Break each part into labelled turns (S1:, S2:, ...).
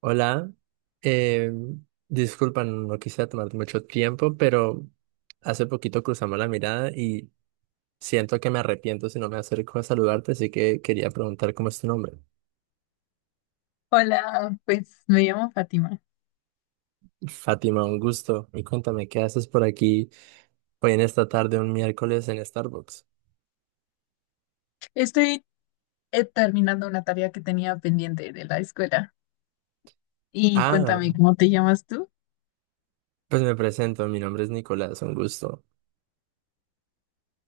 S1: Hola, eh, disculpa, no quisiera tomarte mucho tiempo, pero hace poquito cruzamos la mirada y siento que me arrepiento si no me acerco a saludarte, así que quería preguntar cómo es tu nombre.
S2: Hola, pues me llamo Fátima.
S1: Fátima, un gusto. Y cuéntame, ¿qué haces por aquí hoy en esta tarde, un miércoles en Starbucks?
S2: Estoy terminando una tarea que tenía pendiente de la escuela. Y
S1: Ah,
S2: cuéntame, ¿cómo te llamas tú?
S1: pues me presento, mi nombre es Nicolás, un gusto.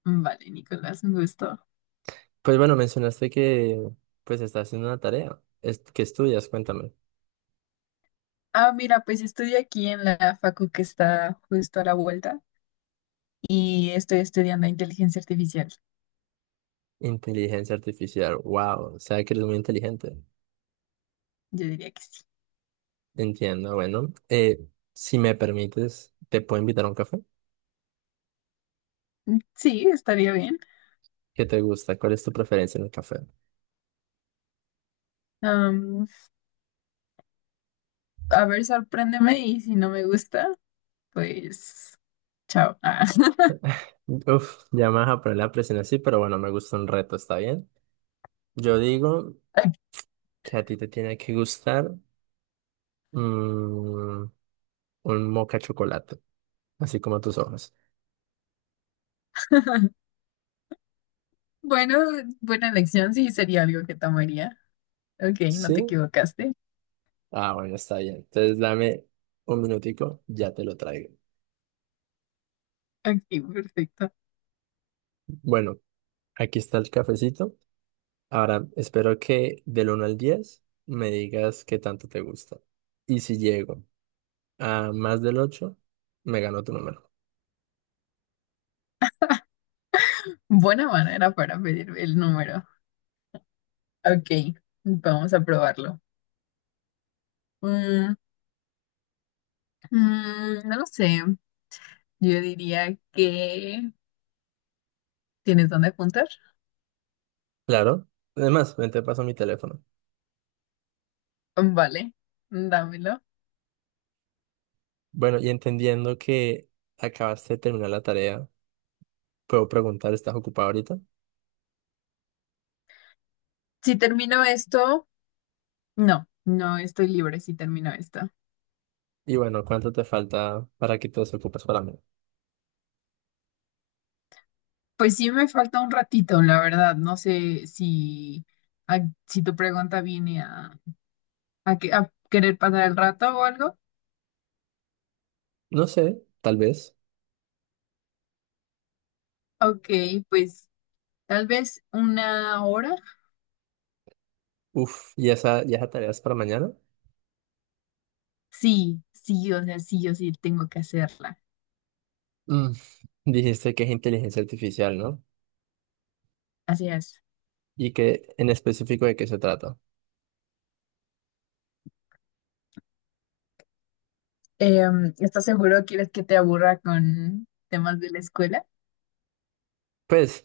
S2: Vale, Nicolás, un gusto.
S1: Pues bueno, mencionaste que pues estás haciendo una tarea. ¿Qué estudias? Cuéntame.
S2: Ah, mira, pues estoy aquí en la facu que está justo a la vuelta y estoy estudiando inteligencia artificial.
S1: Inteligencia artificial, wow, o sea que eres muy inteligente.
S2: Yo diría que sí.
S1: Entiendo, bueno, si me permites, te puedo invitar a un café.
S2: Mm, sí, estaría bien.
S1: ¿Qué te gusta? ¿Cuál es tu preferencia en el café?
S2: Am, a ver, sorpréndeme y si no me gusta, pues chao. Ah.
S1: Uf, ya me vas a poner la presión así, pero bueno, me gusta un reto, ¿está bien? Yo digo que a ti te tiene que gustar mm, un moca chocolate, así como tus ojos.
S2: Bueno, buena elección, sí, sería algo que tomaría. Ok, no te
S1: ¿Sí?
S2: equivocaste.
S1: Ah, bueno, está bien. Entonces dame un minutico, ya te lo traigo.
S2: Ok, perfecto.
S1: Bueno, aquí está el cafecito. Ahora, espero que del 1 al 10 me digas qué tanto te gusta. Y si llego a más del 8 me gano tu número.
S2: Buena manera para pedir el número. Ok, vamos a probarlo. Mm, mm, no lo sé. Yo diría que… ¿Tienes dónde apuntar?
S1: Claro. Además, ven, te paso mi teléfono.
S2: Vale, dámelo.
S1: Bueno, y entendiendo que acabaste de terminar la tarea, puedo preguntar, ¿estás ocupado ahorita?
S2: Si termino esto… No, no estoy libre si termino esto.
S1: Y bueno, ¿cuánto te falta para que te desocupes para mí?
S2: Pues sí me falta un ratito, la verdad. No sé si, a- si tu pregunta viene a, a querer pasar el rato o algo.
S1: No sé, tal vez.
S2: Ok, pues tal vez una hora.
S1: Uf, ¿y esa tarea es para mañana?
S2: Sí, sí, o sea, sí, yo sí tengo que hacerla.
S1: Mm, Dijiste que es inteligencia artificial, ¿no?
S2: Así es.
S1: Y que en específico de qué se trata.
S2: ¿Estás seguro? ¿Quieres que te aburra con temas de la escuela?
S1: Pues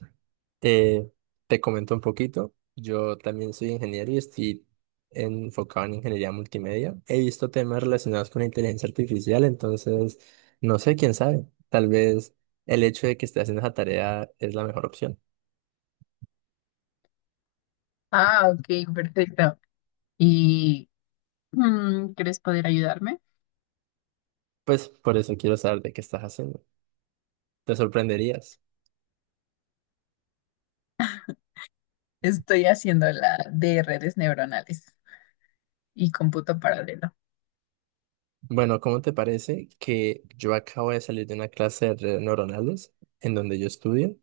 S1: Eh, te comento un poquito, yo también soy ingeniero y estoy enfocado en ingeniería multimedia. He visto temas relacionados con inteligencia artificial, entonces no sé, quién sabe, tal vez el hecho de que estés haciendo esa tarea es la mejor opción.
S2: Ah, ok, perfecto. ¿Y quieres poder ayudarme?
S1: Pues por eso quiero saber de qué estás haciendo. Te sorprenderías.
S2: Estoy haciendo la de redes neuronales y cómputo paralelo.
S1: Bueno, ¿cómo te parece que yo acabo de salir de una clase de redes neuronales en donde yo estudio?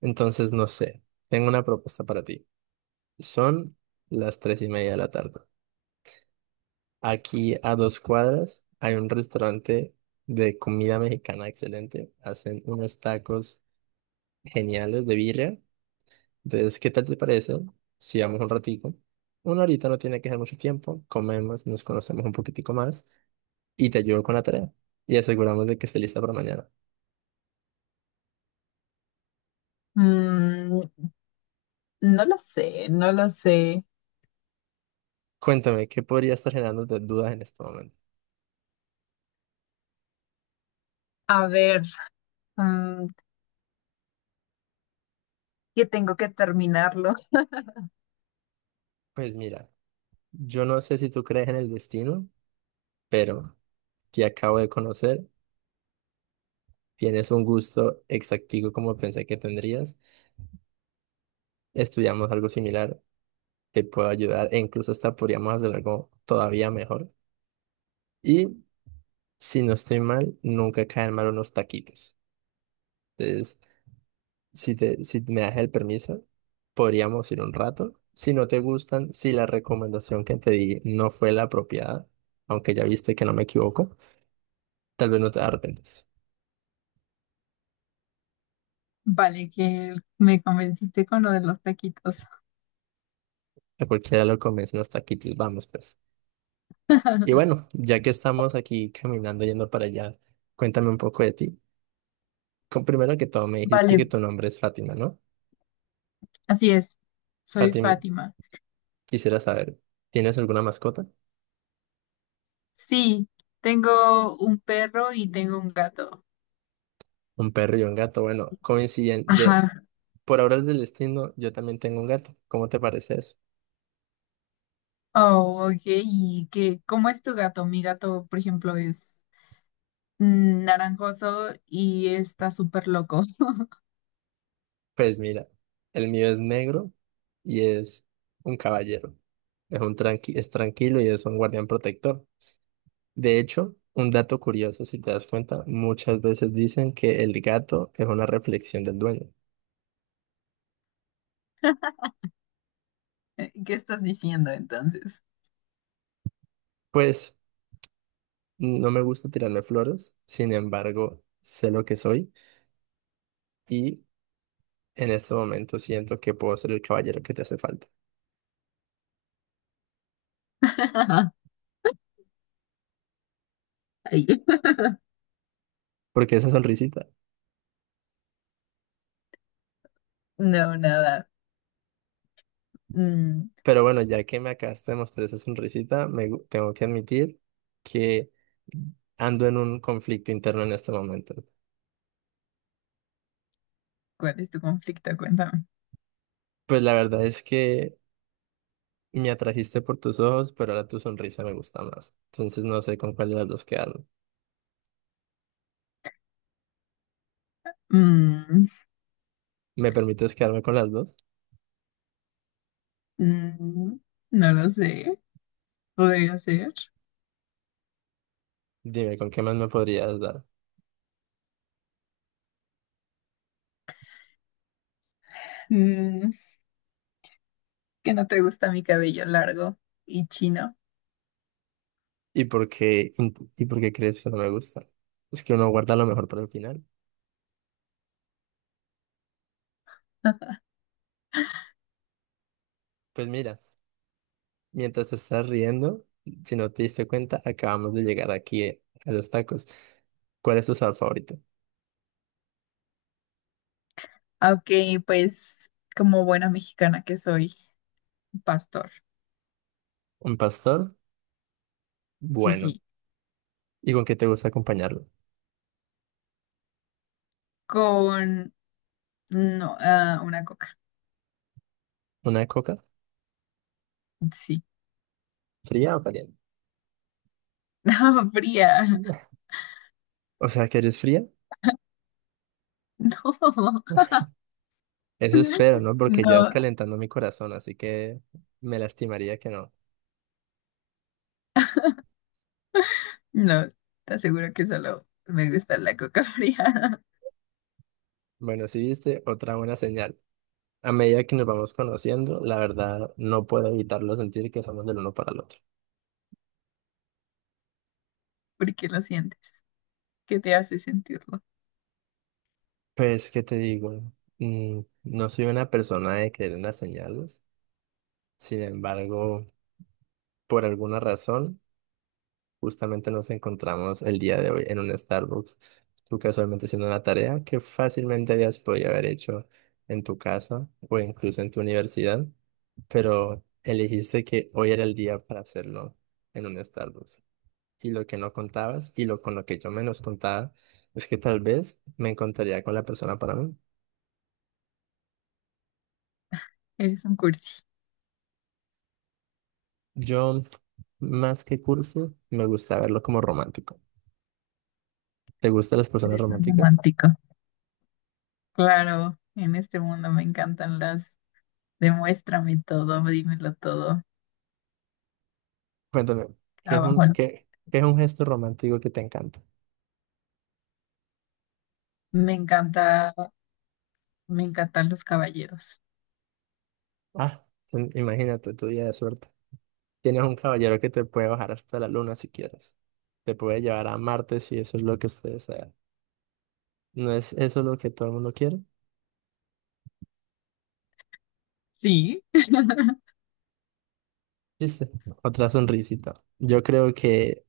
S1: Entonces, no sé, tengo una propuesta para ti. Son las 3:30 de la tarde. Aquí a dos cuadras hay un restaurante de comida mexicana excelente. Hacen unos tacos geniales de birria. Entonces, ¿qué tal te parece si vamos un ratico? Una horita no tiene que ser mucho tiempo. Comemos, nos conocemos un poquitico más y te ayudo con la tarea. Y aseguramos de que esté lista para mañana.
S2: Mm, no lo sé.
S1: Cuéntame, ¿qué podría estar generando dudas en este momento?
S2: A ver, mm, que tengo que terminarlo.
S1: Pues mira, yo no sé si tú crees en el destino, pero te acabo de conocer. Tienes un gusto exactivo como pensé que tendrías. Estudiamos algo similar que pueda ayudar e incluso hasta podríamos hacer algo todavía mejor. Y si no estoy mal, nunca caen mal unos taquitos. Entonces, si me das el permiso, podríamos ir un rato. Si no te gustan, si la recomendación que te di no fue la apropiada, aunque ya viste que no me equivoco, tal vez no te arrepientes.
S2: Vale, que me convenciste con lo de los taquitos.
S1: A cualquiera lo convencen los taquitos, vamos pues. Y bueno, ya que estamos aquí caminando yendo para allá, cuéntame un poco de ti. Primero que todo, me dijiste
S2: Vale,
S1: que tu nombre es Fátima, ¿no?
S2: así es. Soy
S1: Fátima,
S2: Fátima.
S1: quisiera saber, ¿tienes alguna mascota?
S2: Sí, tengo un perro y tengo un gato.
S1: Un perro y un gato. Bueno, coincidente,
S2: Ajá.
S1: por obras del destino, yo también tengo un gato. ¿Cómo te parece eso?
S2: Oh, ok. ¿Y qué, cómo es tu gato? Mi gato, por ejemplo, es naranjoso y está súper loco.
S1: Pues mira, el mío es negro y es un caballero. Es un tranqui, es tranquilo y es un guardián protector. De hecho, un dato curioso, si te das cuenta, muchas veces dicen que el gato es una reflexión del dueño.
S2: ¿Qué estás diciendo entonces?
S1: Pues no me gusta tirarme flores, sin embargo, sé lo que soy y en este momento siento que puedo ser el caballero que te hace falta.
S2: Ay,
S1: Porque esa sonrisita.
S2: no, nada. Mm,
S1: Pero bueno, ya que me acabas de mostrar esa sonrisita, tengo que admitir que ando en un conflicto interno en este momento.
S2: ¿cuál es tu conflicto? Cuéntame.
S1: Pues la verdad es que me atrajiste por tus ojos, pero ahora tu sonrisa me gusta más. Entonces no sé con cuál de las dos quedarme.
S2: Mm,
S1: ¿Me permites quedarme con las dos?
S2: mm, no lo sé. Podría ser.
S1: Dime, ¿con qué más me podrías dar?
S2: Mm, que no te gusta mi cabello largo y chino.
S1: ¿Y por qué crees que no me gusta? Es que uno guarda lo mejor para el final. Pues mira, mientras te estás riendo, si no te diste cuenta, acabamos de llegar aquí a los tacos. ¿Cuál es tu sabor favorito?
S2: Aunque, pues, como buena mexicana que soy, pastor.
S1: ¿Un pastor?
S2: Sí,
S1: Bueno.
S2: sí.
S1: ¿Y con qué te gusta acompañarlo?
S2: Con no, ah, una coca.
S1: ¿Una coca?
S2: Sí.
S1: ¿Fría o caliente?
S2: No, fría.
S1: O sea, que eres fría.
S2: No.
S1: Eso espero, ¿no? Porque ya es
S2: No,
S1: calentando mi corazón, así que me lastimaría que no.
S2: no. Te aseguro que solo me gusta la coca fría.
S1: Bueno, si viste, otra buena señal. A medida que nos vamos conociendo, la verdad no puedo evitarlo sentir que somos del uno para el otro.
S2: Porque lo sientes. ¿Qué te hace sentirlo?
S1: Pues, ¿qué te digo? No soy una persona de creer en las señales. Sin embargo, por alguna razón, justamente nos encontramos el día de hoy en un Starbucks. Tú casualmente haciendo una tarea que fácilmente habías podido haber hecho en tu casa o incluso en tu universidad, pero elegiste que hoy era el día para hacerlo en un Starbucks. Y lo que no contabas y lo con lo que yo menos contaba es que tal vez me encontraría con la persona para mí.
S2: Eres un cursi.
S1: Yo, más que cursi me gusta verlo como romántico. ¿Te gustan las personas
S2: Eres un
S1: románticas?
S2: romántico. Claro, en este mundo me encantan las. Demuéstrame todo, dímelo todo.
S1: Cuéntame,
S2: Abajo.
S1: ¿qué es un gesto romántico que te encanta?
S2: Me encanta. Me encantan los caballeros.
S1: Ah, imagínate tu día de suerte. Tienes un caballero que te puede bajar hasta la luna si quieres. Te puede llevar a Marte si eso es lo que usted desea. ¿No es eso lo que todo el mundo quiere?
S2: Sí.
S1: ¿Viste? Otra sonrisita. Yo creo que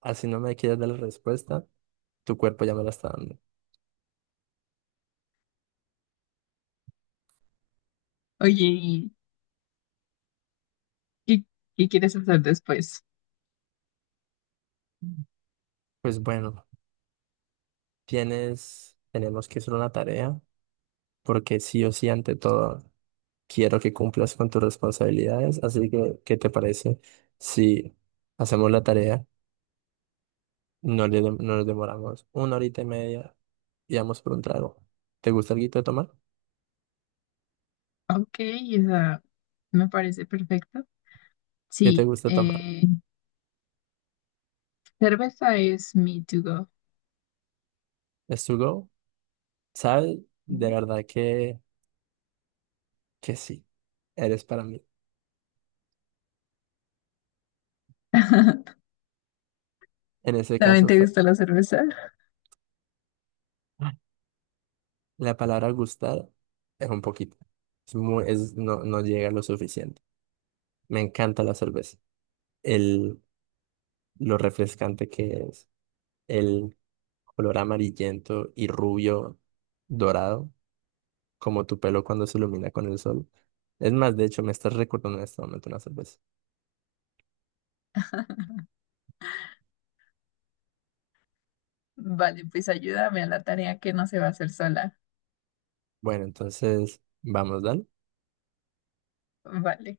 S1: así no me quieres dar la respuesta, tu cuerpo ya me la está dando.
S2: Oye, ¿y qué, qué quieres hacer después?
S1: Pues bueno, tenemos que hacer una tarea, porque sí o sí, ante todo, quiero que cumplas con tus responsabilidades. Así que, ¿qué te parece si hacemos la tarea? No nos demoramos una horita y media y vamos por un trago. ¿Te gusta algo de tomar?
S2: Ok, esa me parece perfecto.
S1: ¿Qué te
S2: Sí,
S1: gusta tomar?
S2: cerveza es mi to go.
S1: ¿Es to go? ¿Sabes? De
S2: Ujú.
S1: verdad que sí. Eres para mí. En ese
S2: ¿También
S1: caso
S2: te
S1: fue.
S2: gusta la cerveza?
S1: La palabra gustar es un poquito. No, no llega lo suficiente. Me encanta la cerveza. El, lo refrescante que es. El color amarillento y rubio dorado, como tu pelo cuando se ilumina con el sol. Es más, de hecho, me estás recordando en este momento una cerveza.
S2: Vale, pues ayúdame a la tarea que no se va a hacer sola.
S1: Bueno, entonces, vamos, dale.
S2: Vale.